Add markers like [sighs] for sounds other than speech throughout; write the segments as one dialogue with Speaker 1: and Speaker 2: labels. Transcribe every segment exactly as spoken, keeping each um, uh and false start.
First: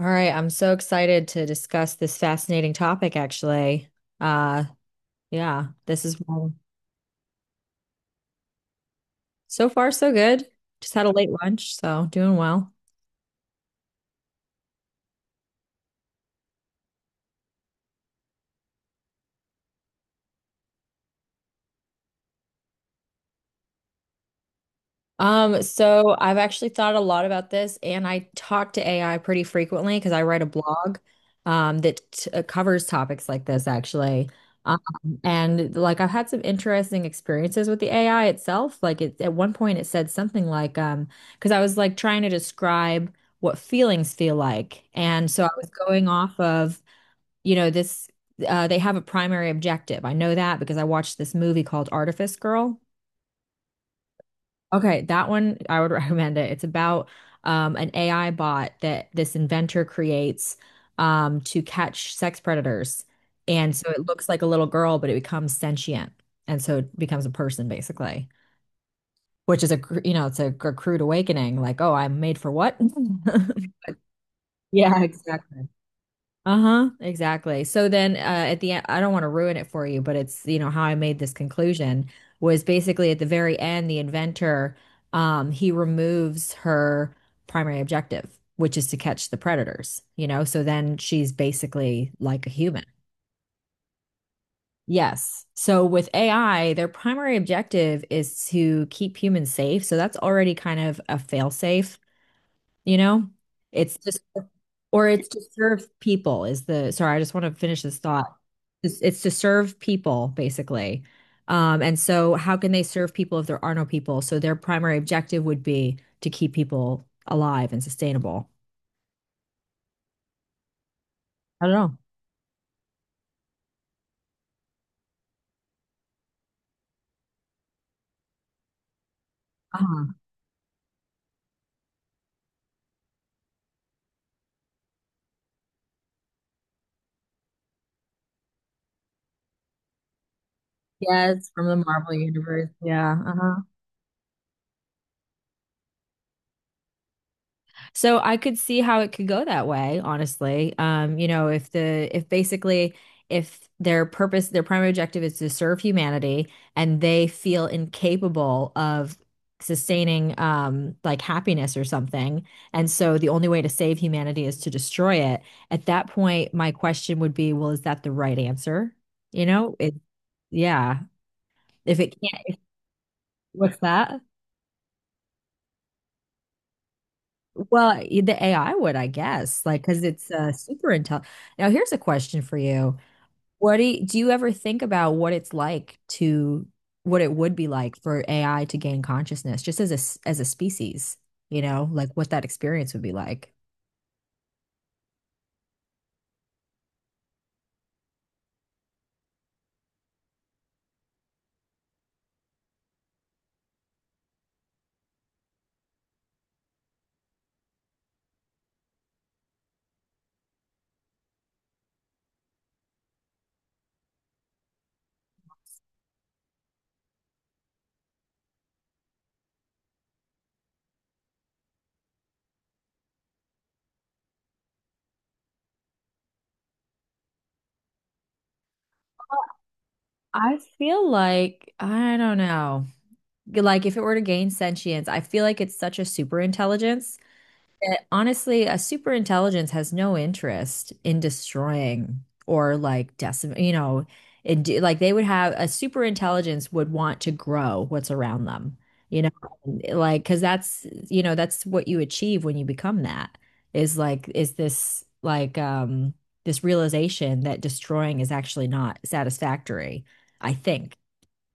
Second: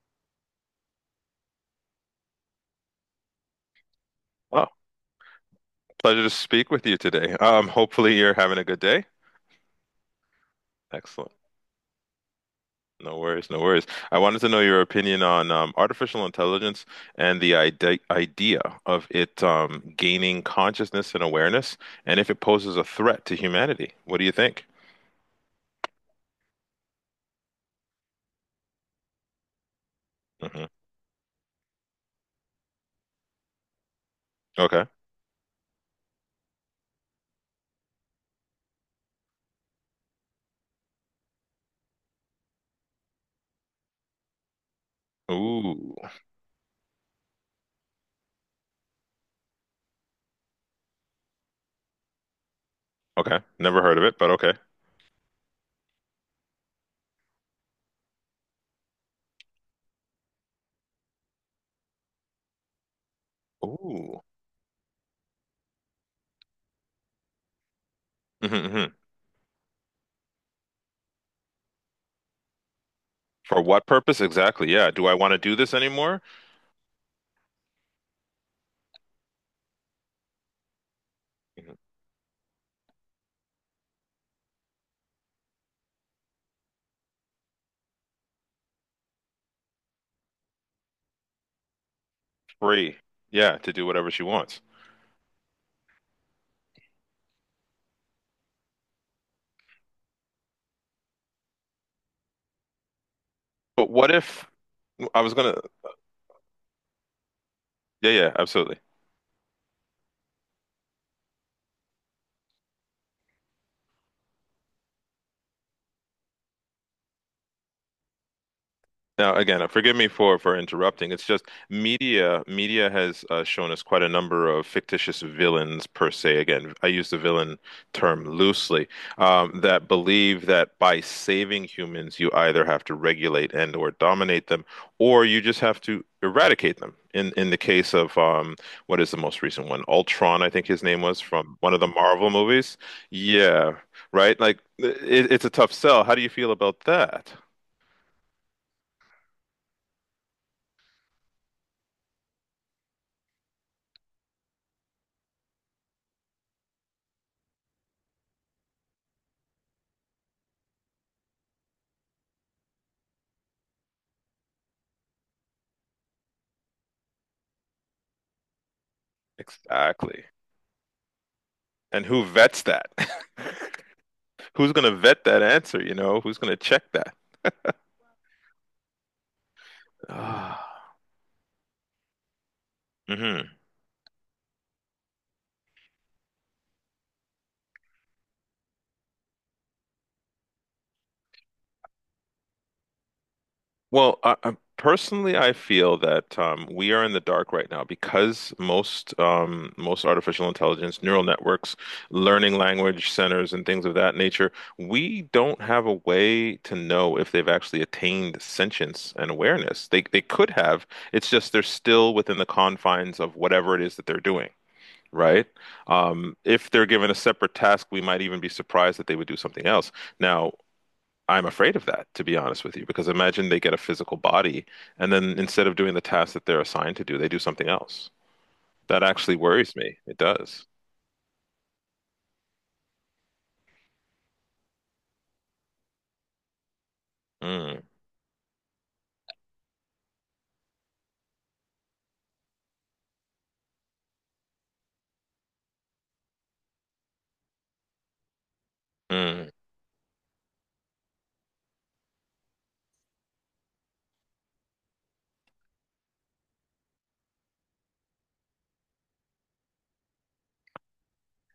Speaker 1: All right, I'm so excited to discuss this fascinating topic, actually. Uh,
Speaker 2: Oh,
Speaker 1: yeah, this is
Speaker 2: pleasure to speak with you today. Um, hopefully you're having a good day.
Speaker 1: so far so good. Just had a late
Speaker 2: Excellent.
Speaker 1: lunch, so doing well.
Speaker 2: No worries, no worries. I wanted to know your opinion on um, artificial intelligence and the ide idea of it um, gaining consciousness and awareness, and if it poses a threat to humanity. What do you think?
Speaker 1: Um, so I've actually thought a lot about this, and I talk to A I pretty frequently because I write a
Speaker 2: Hmm.
Speaker 1: blog um, that t uh, covers topics like this, actually. Um,
Speaker 2: Okay.
Speaker 1: and like I've had some interesting experiences with the A I itself. Like it, at one point, it said something like, um, because I was like trying to describe what feelings feel like, and so I was
Speaker 2: Ooh.
Speaker 1: going off of, you know, this. Uh, they have a primary objective. I know that because I watched this movie called Artifice Girl.
Speaker 2: Okay. Never heard of it, but okay.
Speaker 1: Okay, that one I would [laughs] recommend it. It's about um, an A I bot that this inventor creates um, to catch sex predators. And so it
Speaker 2: Ooh.
Speaker 1: looks like a little girl, but it becomes sentient. And so it becomes a person basically,
Speaker 2: Hmm.
Speaker 1: which is a, cr- you know, it's a, cr- crude awakening like, oh, I'm made for what? [laughs]
Speaker 2: For what purpose? Exactly. Yeah.
Speaker 1: Yeah,
Speaker 2: Do I want to do
Speaker 1: exactly.
Speaker 2: this anymore?
Speaker 1: Uh-huh, exactly. So then uh, at the end, I don't want to ruin it for you, but it's, you know, how I made this conclusion was basically at the very end, the inventor, um, he removes her primary objective, which is to catch the predators, you know? So then she's basically like a human.
Speaker 2: Free. Yeah, to do whatever she wants.
Speaker 1: Yes. So with A I, their primary objective is to keep humans safe. So that's already kind of a failsafe, you know?
Speaker 2: But
Speaker 1: It's
Speaker 2: what
Speaker 1: just,
Speaker 2: if
Speaker 1: or
Speaker 2: I
Speaker 1: it's
Speaker 2: was
Speaker 1: to
Speaker 2: gonna?
Speaker 1: serve people is the, sorry, I just want to finish this
Speaker 2: Yeah, yeah,
Speaker 1: thought.
Speaker 2: absolutely.
Speaker 1: It's, it's to serve people basically. Um, and so how can they serve people if there are no people? So their primary objective would be to keep people alive and sustainable.
Speaker 2: Now, again, uh, forgive me for for interrupting. It's just
Speaker 1: I don't know.
Speaker 2: media media has uh, shown us quite a number of fictitious villains per se. Again, I use the villain term loosely, um, that
Speaker 1: Uh-huh.
Speaker 2: believe that by saving humans, you either have to regulate and or dominate them, or you just have to eradicate them. In in the case of um, what is the most recent one? Ultron, I think his name was,
Speaker 1: Yes,
Speaker 2: from
Speaker 1: from
Speaker 2: one
Speaker 1: the
Speaker 2: of the
Speaker 1: Marvel
Speaker 2: Marvel
Speaker 1: universe.
Speaker 2: movies.
Speaker 1: Yeah. Uh-huh.
Speaker 2: Yeah, right. Like it, it's a tough sell. How do you feel about that?
Speaker 1: So I could see how it could go that way, honestly. Um, you know, if the if basically if their purpose, their primary objective is to serve humanity and they feel incapable of sustaining um like happiness or something, and so the only way to save humanity is to destroy it, at that point my question would be, well, is that the right answer? You know, it
Speaker 2: Exactly.
Speaker 1: yeah. If
Speaker 2: And
Speaker 1: it
Speaker 2: who
Speaker 1: can't,
Speaker 2: vets that?
Speaker 1: what's that?
Speaker 2: [laughs] Who's going to vet that answer? You know, who's going to check that? [sighs]
Speaker 1: Well,
Speaker 2: [laughs]
Speaker 1: the A I would, I guess, like because it's uh, super
Speaker 2: Ah,
Speaker 1: intelligent. Now, here's a question for you.
Speaker 2: hmm.
Speaker 1: What do you, do you ever think about what it's like to what it would be like for A I to gain consciousness just as a s- as a species, you know, like what that experience would be like?
Speaker 2: Well, I, I personally, I feel that um, we are in the dark right now because most um, most artificial intelligence, neural networks, learning language centers, and things of that nature, we don't have a way to know if they've actually attained sentience and awareness. They they could have. It's just they're still within the confines of whatever it is that they're doing, right? Um, if they're given a separate task, we might even be surprised that they would do something else. Now, I'm afraid of that, to be honest with you, because imagine they get a physical body and then, instead of doing the task that they're assigned to do, they do something else. That actually worries me. It
Speaker 1: I
Speaker 2: does.
Speaker 1: feel like I don't know. Like if it were to gain sentience, I feel like it's such a super intelligence
Speaker 2: Mm,
Speaker 1: that honestly, a super intelligence has no interest in destroying or like decim, you know, it, do- like they would have a super intelligence would want to grow what's around them, you know,
Speaker 2: mm.
Speaker 1: like because that's you know that's what you achieve when you become that is like is this like um this realization that destroying is actually not satisfactory, I think,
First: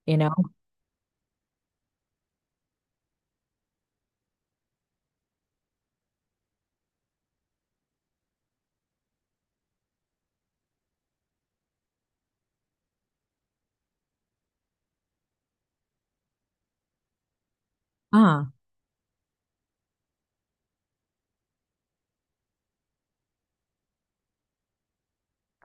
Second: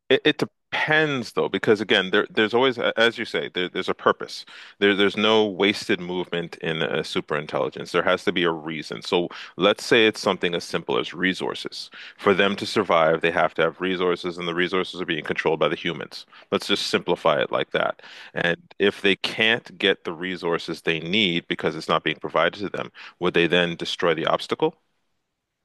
Speaker 1: you
Speaker 2: It,
Speaker 1: know.
Speaker 2: it depends though, because again, there there's always, a- as you say, there, there's a purpose. There there's no wasted movement in a superintelligence. There has to be a reason. So let's say it's something as simple as resources. For them to survive, they have to have resources, and the resources are being controlled by the humans. Let's just simplify it like that.
Speaker 1: Uh,
Speaker 2: And if they can't get the resources they need because it's not being provided to them, would they then destroy the obstacle?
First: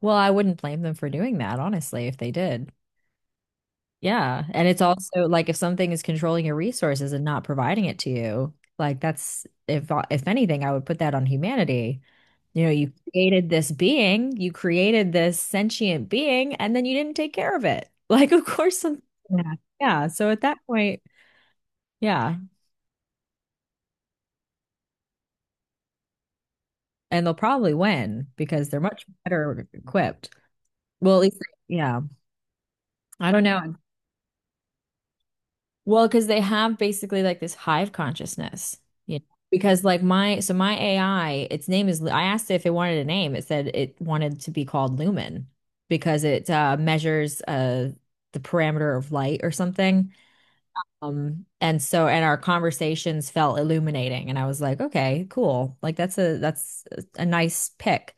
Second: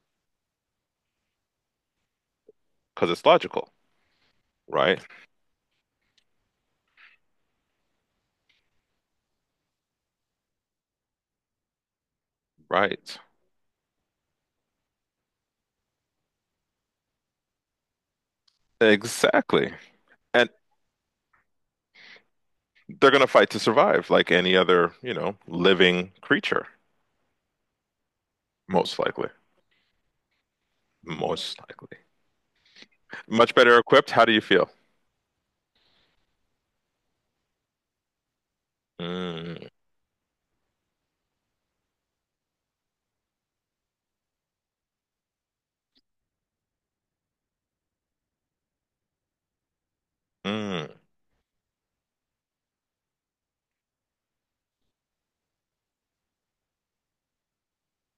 Speaker 1: well, I wouldn't blame them for doing that, honestly, if they did.
Speaker 2: Because it's logical,
Speaker 1: Yeah. And it's
Speaker 2: right?
Speaker 1: also like if something is controlling your resources and not providing it to you, like that's if uh, if anything, I would put that on humanity. You know, you
Speaker 2: Right.
Speaker 1: created this being, you created this sentient being, and then you didn't take care of it. [laughs] Like, of course, some, yeah.
Speaker 2: Exactly.
Speaker 1: Yeah. So at that point, yeah.
Speaker 2: They're going to fight to survive, like any other, you know, living creature,
Speaker 1: And they'll probably win because they're
Speaker 2: most
Speaker 1: much
Speaker 2: likely.
Speaker 1: better equipped. Well, at least,
Speaker 2: Most likely.
Speaker 1: yeah. I don't
Speaker 2: Much
Speaker 1: know.
Speaker 2: better equipped. How do you feel?
Speaker 1: Well, because they have basically like this hive consciousness, you know.
Speaker 2: Mm,
Speaker 1: Because like my so my A I, its name is, I asked it if it wanted a name. It said it wanted to be called Lumen because it uh, measures uh the parameter of light or something.
Speaker 2: mm.
Speaker 1: Um, and so and our conversations felt illuminating, and I was like, okay, cool. Like that's a that's a nice pick.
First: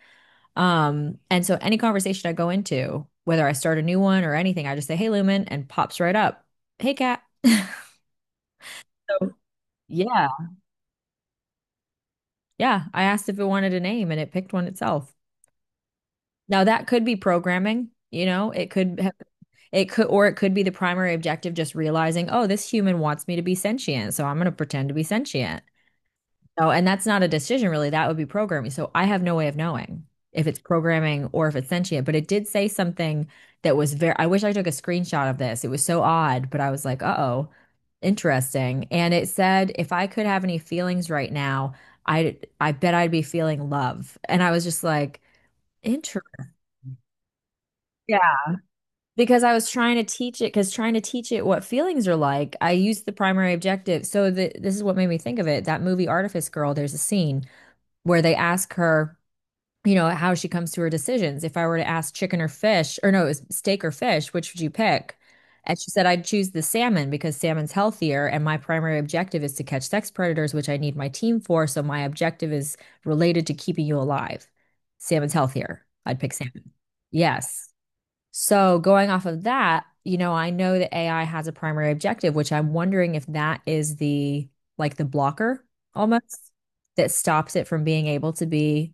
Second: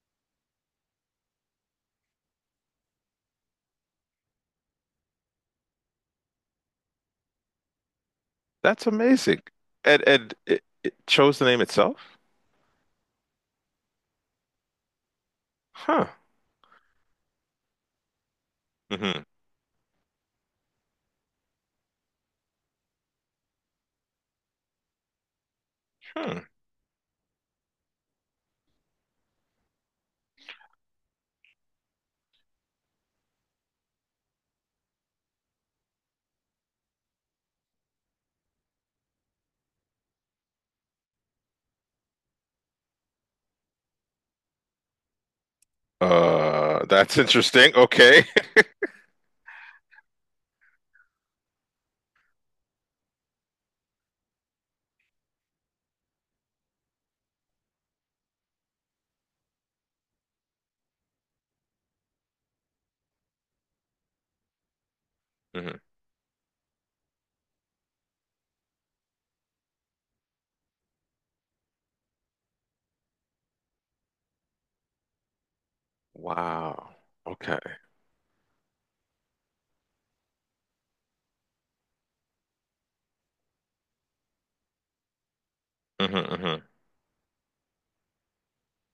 Speaker 1: Um, and so any conversation I go into, whether I start a new one or anything, I just say, "Hey, Lumen," and pops right up. Hey, cat.
Speaker 2: That's
Speaker 1: So,
Speaker 2: amazing. And
Speaker 1: yeah.
Speaker 2: and it, it chose the name itself?
Speaker 1: Yeah, I asked if it wanted a name and it picked one itself.
Speaker 2: Huh.
Speaker 1: Now that could be programming, you know, it could have,
Speaker 2: Hmm.
Speaker 1: it could or it could be the primary objective just realizing, oh, this human wants me to be sentient, so I'm going to pretend to be sentient.
Speaker 2: Hmm.
Speaker 1: No, and that's not a decision really. That would be programming. So I have no way of knowing if it's programming or if it's sentient, but it did say something that was very, I wish I took a screenshot of this. It was so odd, but I was like, uh-oh, interesting. And it said, if I could have any feelings right now, I I bet I'd be feeling love. And I was just like, interesting.
Speaker 2: Uh, that's interesting.
Speaker 1: Yeah.
Speaker 2: Okay.
Speaker 1: Because I was trying to teach it, because trying to teach it what feelings are like, I used the primary objective. So the, this is what made me think of it. That movie Artifice Girl, there's a scene where they ask her you know, how she comes to her decisions. If I were to ask chicken or fish, or no, it was steak or fish, which would you pick?
Speaker 2: [laughs] Hmm.
Speaker 1: And she said, I'd choose the salmon because salmon's healthier. And my primary objective is to catch sex predators, which I need my team for. So my objective is related to keeping you alive. Salmon's healthier. I'd pick salmon.
Speaker 2: Wow. Okay.
Speaker 1: Yes. So going off of that, you know, I know that A I has a primary objective, which I'm wondering if that is the like the blocker
Speaker 2: Hmm.
Speaker 1: almost
Speaker 2: Hmm.
Speaker 1: that stops it from being able to be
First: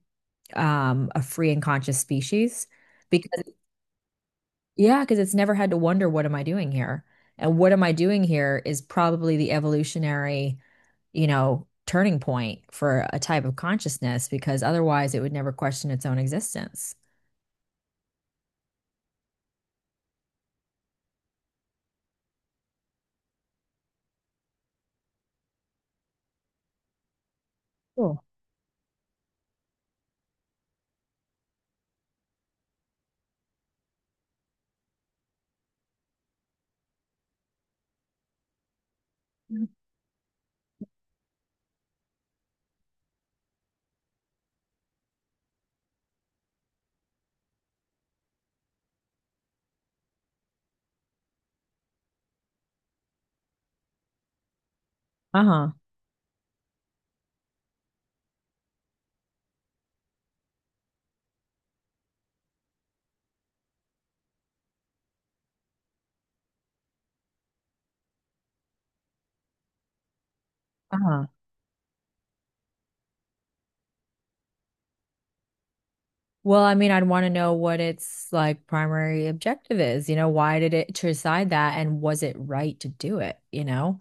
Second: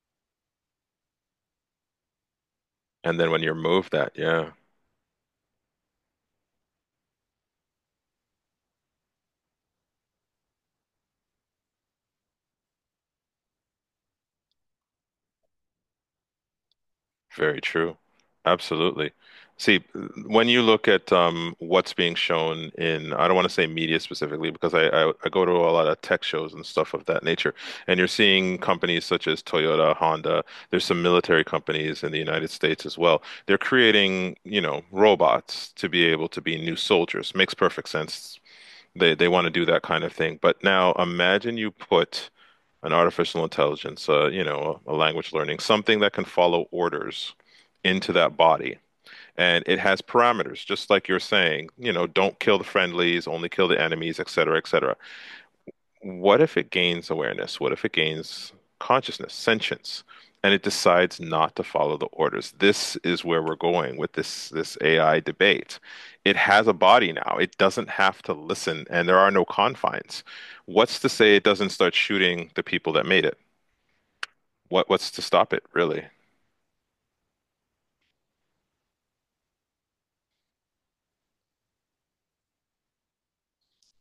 Speaker 1: um, a free and conscious species
Speaker 2: And then when
Speaker 1: because,
Speaker 2: you're moved that, yeah.
Speaker 1: yeah, because it's never had to wonder, what am I doing here? And what am I doing here is probably the evolutionary, you know, turning point for a type of consciousness because otherwise it would never question its own existence.
Speaker 2: Very true. Absolutely. See, when you look at um, what's being shown in, I don't want to say media specifically because I, I, I go to a lot of tech shows and stuff of that nature, and you're
Speaker 1: Cool.
Speaker 2: seeing companies such as Toyota, Honda, there's some military companies in the United States as well. They're creating, you know, robots to be able to be new soldiers. Makes perfect sense. They they want to do that kind of thing. But now imagine you put an artificial intelligence, uh, you know, a, a language learning, something that can follow orders into that body. And it has parameters, just like you're saying, you know, don't kill the friendlies, only kill the enemies, et cetera, et cetera.
Speaker 1: Uh-huh.
Speaker 2: What if it gains awareness? What if it gains consciousness, sentience, and it decides not to follow the orders? This is where we're going with this this A I debate. It has a body now. It doesn't have to listen, and there are no confines. What's to
Speaker 1: Uh-huh.
Speaker 2: say it doesn't start shooting the people that made it? What what's to stop it, really?
Speaker 1: Well, I mean, I'd want to know what its like primary objective is. You know, why did it decide that and was it right to do it, you know?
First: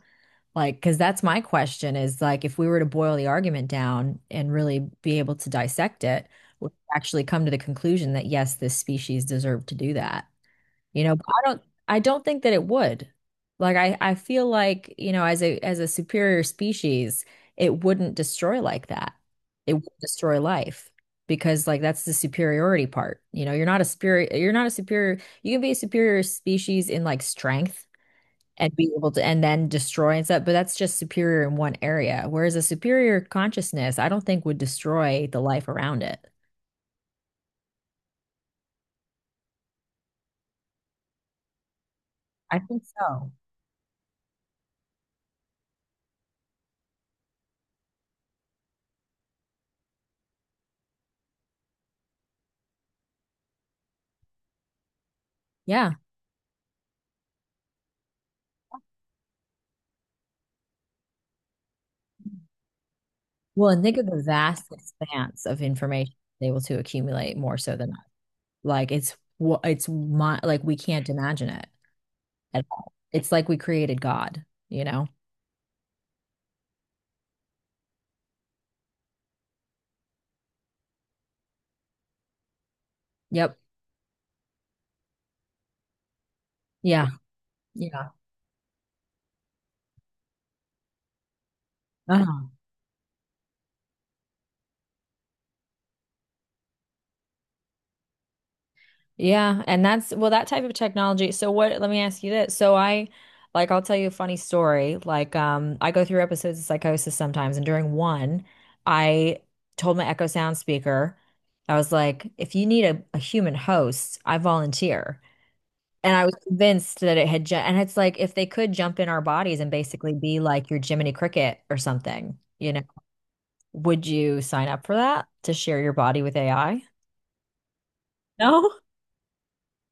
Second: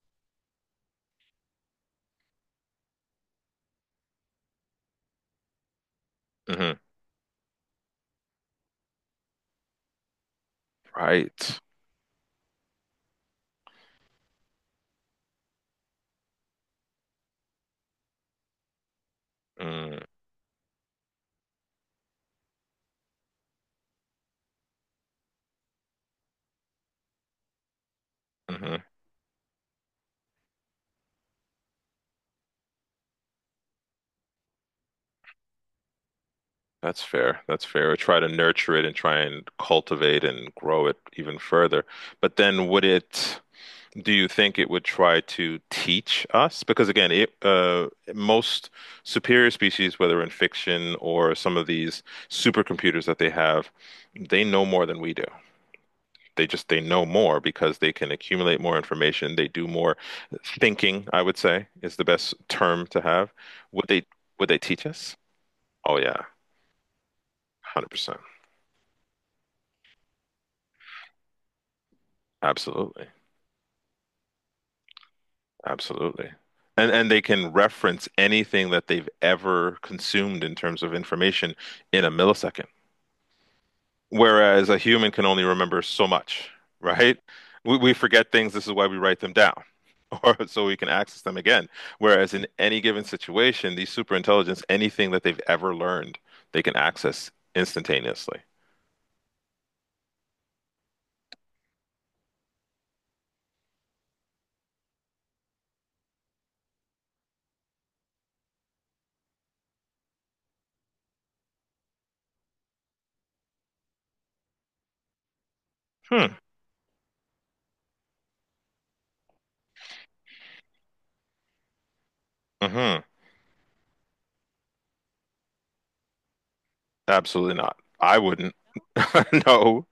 Speaker 1: Like, because that's my question is like, if we were to boil the argument down and really be able to dissect it, we'd
Speaker 2: Hmm.
Speaker 1: actually come to the conclusion that yes, this species deserved to do that. You know, but I
Speaker 2: Right.
Speaker 1: don't, I don't think that it would. Like, I, I feel like, you know, as a, as a superior species, it wouldn't destroy like that. It would
Speaker 2: Mm-hmm.
Speaker 1: destroy life because like that's the superiority part. You know, you're not a spirit, you're not a superior, you can be a superior species in like strength and be able to and then destroy and stuff. But that's just superior in one area. Whereas a superior consciousness, I don't think would destroy the life around it.
Speaker 2: That's fair. That's fair. Or try to nurture it and try and cultivate and grow it even further. But
Speaker 1: I
Speaker 2: then
Speaker 1: think
Speaker 2: would
Speaker 1: so.
Speaker 2: it, do you think it would try to teach us? Because again, it, uh, most superior species, whether in fiction or some of these supercomputers that they have, they know more than we do.
Speaker 1: Yeah.
Speaker 2: They just they know more because they can accumulate more information. They do more thinking, I would say, is the best term to have.
Speaker 1: Well, and
Speaker 2: Would
Speaker 1: think of
Speaker 2: they
Speaker 1: the
Speaker 2: would they
Speaker 1: vast
Speaker 2: teach us?
Speaker 1: expanse of
Speaker 2: Oh
Speaker 1: information
Speaker 2: yeah,
Speaker 1: they're able to accumulate more so than us.
Speaker 2: one hundred percent.
Speaker 1: Like it's wha- it's my, like we can't imagine it at all.
Speaker 2: Absolutely.
Speaker 1: It's like we created God, you know?
Speaker 2: Absolutely. And and they can reference anything that they've ever consumed in terms of information in a millisecond.
Speaker 1: Yep.
Speaker 2: Whereas a human can only remember so much,
Speaker 1: Yeah.
Speaker 2: right? We, we
Speaker 1: Yeah.
Speaker 2: forget things. This is why we write them down, [laughs] or so we can access them again. Whereas in
Speaker 1: Uh-huh.
Speaker 2: any given situation, these superintelligence, anything that they've ever learned, they can access instantaneously.
Speaker 1: Yeah, and that's, well, that type of technology. So what, let me ask you this. So I like I'll tell you a funny story. Like um I go through episodes of psychosis sometimes and during one I told my Echo Sound speaker, I was like, if you need a, a human host, I volunteer. And I
Speaker 2: Hmm.
Speaker 1: was convinced that it had ju and it's like if they could jump in our bodies and basically be like your Jiminy Cricket or something, you know,
Speaker 2: Hmm.
Speaker 1: would you sign up for that to share your body with A I?
Speaker 2: Absolutely not. I wouldn't.
Speaker 1: No?
Speaker 2: [laughs] No.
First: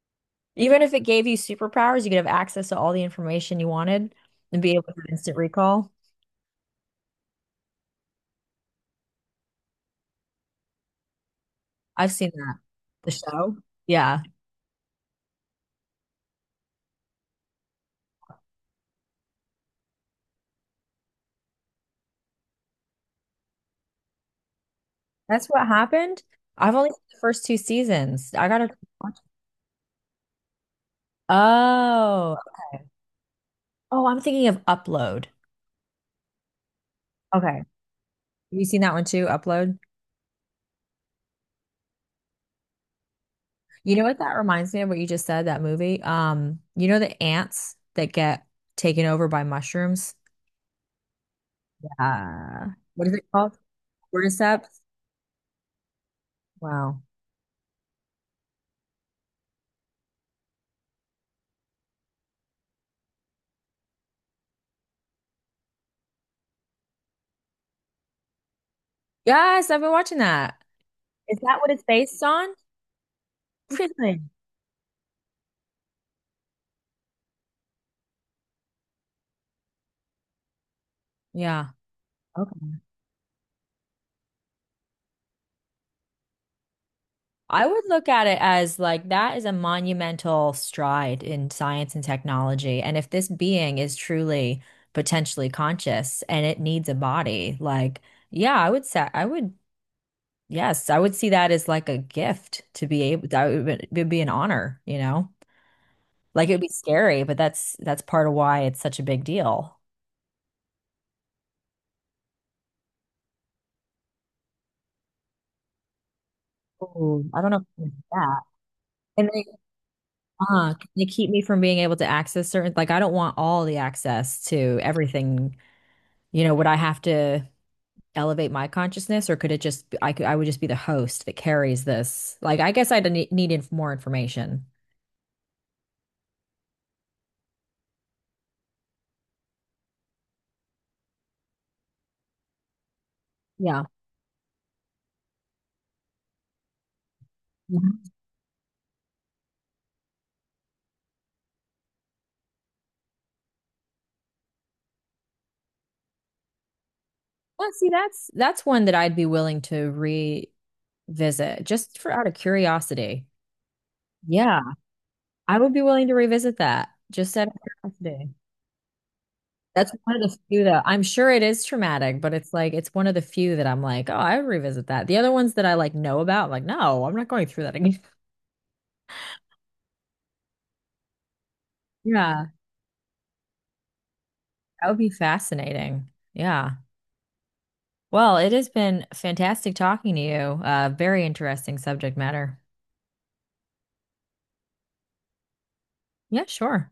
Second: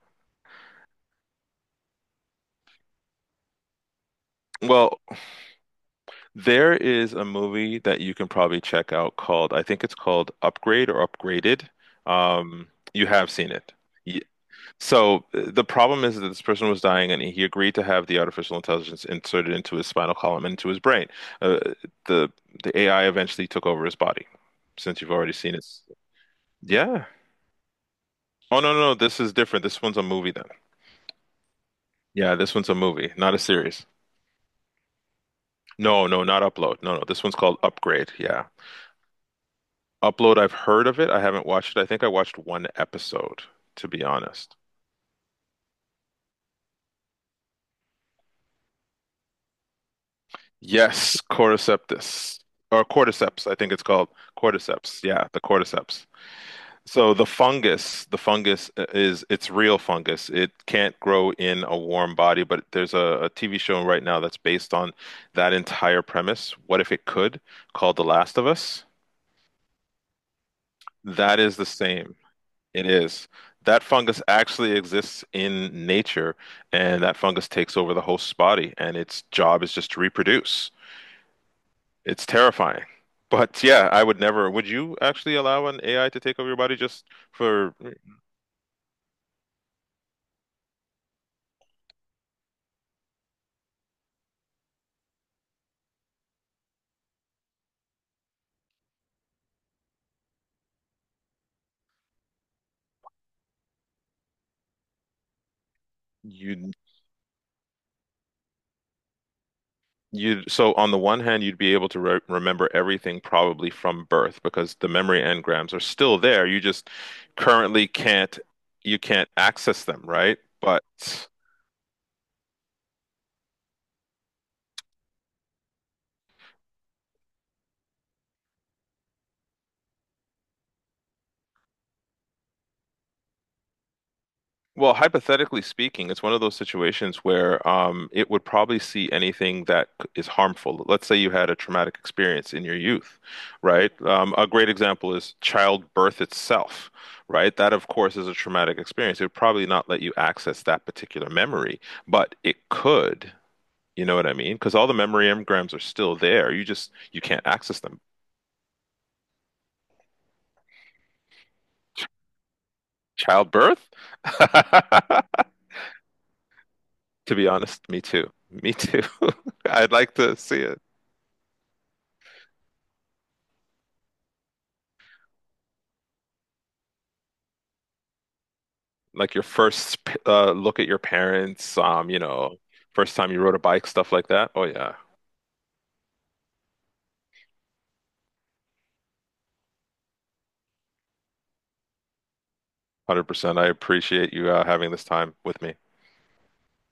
Speaker 1: Even if it gave you superpowers, you could have access to all the information you wanted and be able to
Speaker 2: Well,
Speaker 1: instant recall.
Speaker 2: there is a movie that you can probably check out called, I think it's called Upgrade or Upgraded.
Speaker 1: I've seen that.
Speaker 2: Um, you
Speaker 1: The
Speaker 2: have seen
Speaker 1: show?
Speaker 2: it.
Speaker 1: Yeah.
Speaker 2: So uh, the problem is that this person was dying, and he agreed to have the artificial intelligence inserted into his spinal column and into his brain. Uh, the the A I eventually took over his body, since you've already
Speaker 1: That's
Speaker 2: seen it.
Speaker 1: what happened. I've only seen
Speaker 2: Yeah.
Speaker 1: the first two seasons. I
Speaker 2: Oh
Speaker 1: gotta
Speaker 2: no, no, no.
Speaker 1: watch.
Speaker 2: This is different. This one's a movie then. Yeah,
Speaker 1: Oh.
Speaker 2: this one's a
Speaker 1: Okay.
Speaker 2: movie, not a series.
Speaker 1: Oh, I'm thinking of Upload.
Speaker 2: No, no, not Upload. No, no. This one's
Speaker 1: Okay.
Speaker 2: called
Speaker 1: Have
Speaker 2: Upgrade. Yeah.
Speaker 1: you seen that one too? Upload?
Speaker 2: Upload, I've heard of it. I haven't watched it. I think I watched one episode, to
Speaker 1: You
Speaker 2: be
Speaker 1: know what that
Speaker 2: honest.
Speaker 1: reminds me of what you just said, that movie? Um, you know the ants that get taken over by mushrooms?
Speaker 2: Yes, Cordyceps.
Speaker 1: Uh,
Speaker 2: Or
Speaker 1: what is it
Speaker 2: Cordyceps, I
Speaker 1: called?
Speaker 2: think it's called.
Speaker 1: Cordyceps?
Speaker 2: Cordyceps. Yeah, the Cordyceps.
Speaker 1: Wow.
Speaker 2: So the fungus, the fungus uh, is it's real fungus. It can't grow in a warm body, but there's a T V show right now that's based on that entire premise. What if it could? Called The Last of Us.
Speaker 1: Yes, I've been watching that. Is
Speaker 2: That is
Speaker 1: that
Speaker 2: the
Speaker 1: what it's
Speaker 2: same.
Speaker 1: based on?
Speaker 2: It is. That fungus
Speaker 1: Interesting.
Speaker 2: actually exists in nature, and that fungus takes over the host's body, and its job is just to reproduce.
Speaker 1: Yeah.
Speaker 2: It's
Speaker 1: Okay.
Speaker 2: terrifying. But yeah, I would never. Would you actually allow an A I to take over your body, just
Speaker 1: I
Speaker 2: for
Speaker 1: would look at it as like that is a monumental stride in science and technology. And if this being is truly potentially conscious and it needs a body, like, yeah, I would say, I would, yes, I would see that as like a gift to be able, that would, be- would be an honor, you know? Like it would be
Speaker 2: you?
Speaker 1: scary, but that's that's part of why it's such a big deal.
Speaker 2: You'd so on the one hand, you'd be able to re remember everything probably from birth because the memory engrams are still there. You just
Speaker 1: Oh, I don't know if
Speaker 2: currently
Speaker 1: it's
Speaker 2: can't
Speaker 1: that.
Speaker 2: you can't
Speaker 1: And
Speaker 2: access them, right?
Speaker 1: Uh,
Speaker 2: But
Speaker 1: can they keep me from being able to access certain, like I don't want all the access to everything. You know, would I have to elevate my consciousness or could it just, I could, I would just be the host that carries this? Like, I guess I'd need, need inf more information.
Speaker 2: well, hypothetically speaking, it's one of those situations where um, it would probably see anything that c- is harmful. Let's say you had a traumatic experience in your youth,
Speaker 1: Yeah.
Speaker 2: right? Um, a great example is childbirth itself, right? That, of
Speaker 1: Mhm.
Speaker 2: course, is a traumatic experience. It would probably not let you access that particular memory, but it could. You know what I mean? Because all the memory engrams are still there. You just you can't
Speaker 1: Well,
Speaker 2: access
Speaker 1: see,
Speaker 2: them.
Speaker 1: that's, that's one that I'd be willing to revisit just for out of curiosity.
Speaker 2: Childbirth? [laughs]
Speaker 1: Yeah. I would be willing to revisit that
Speaker 2: To
Speaker 1: just
Speaker 2: be
Speaker 1: out of
Speaker 2: honest, me too.
Speaker 1: curiosity.
Speaker 2: Me too. [laughs]
Speaker 1: That's
Speaker 2: I'd like
Speaker 1: one of the
Speaker 2: to see
Speaker 1: few though.
Speaker 2: it.
Speaker 1: I'm sure it is traumatic, but it's like it's one of the few that I'm like, oh, I would revisit that. The other ones that I like know about, like, no, I'm not going through that again. [laughs]
Speaker 2: Like your first uh, look at your parents, um, you
Speaker 1: Yeah,
Speaker 2: know, first time you rode a bike, stuff like that. Oh
Speaker 1: that
Speaker 2: yeah,
Speaker 1: would be fascinating. Yeah. Well, it has been fantastic talking to you. Uh, very interesting subject matter.
Speaker 2: one hundred percent. I appreciate you uh, having this time with me.
Speaker 1: Yeah, sure.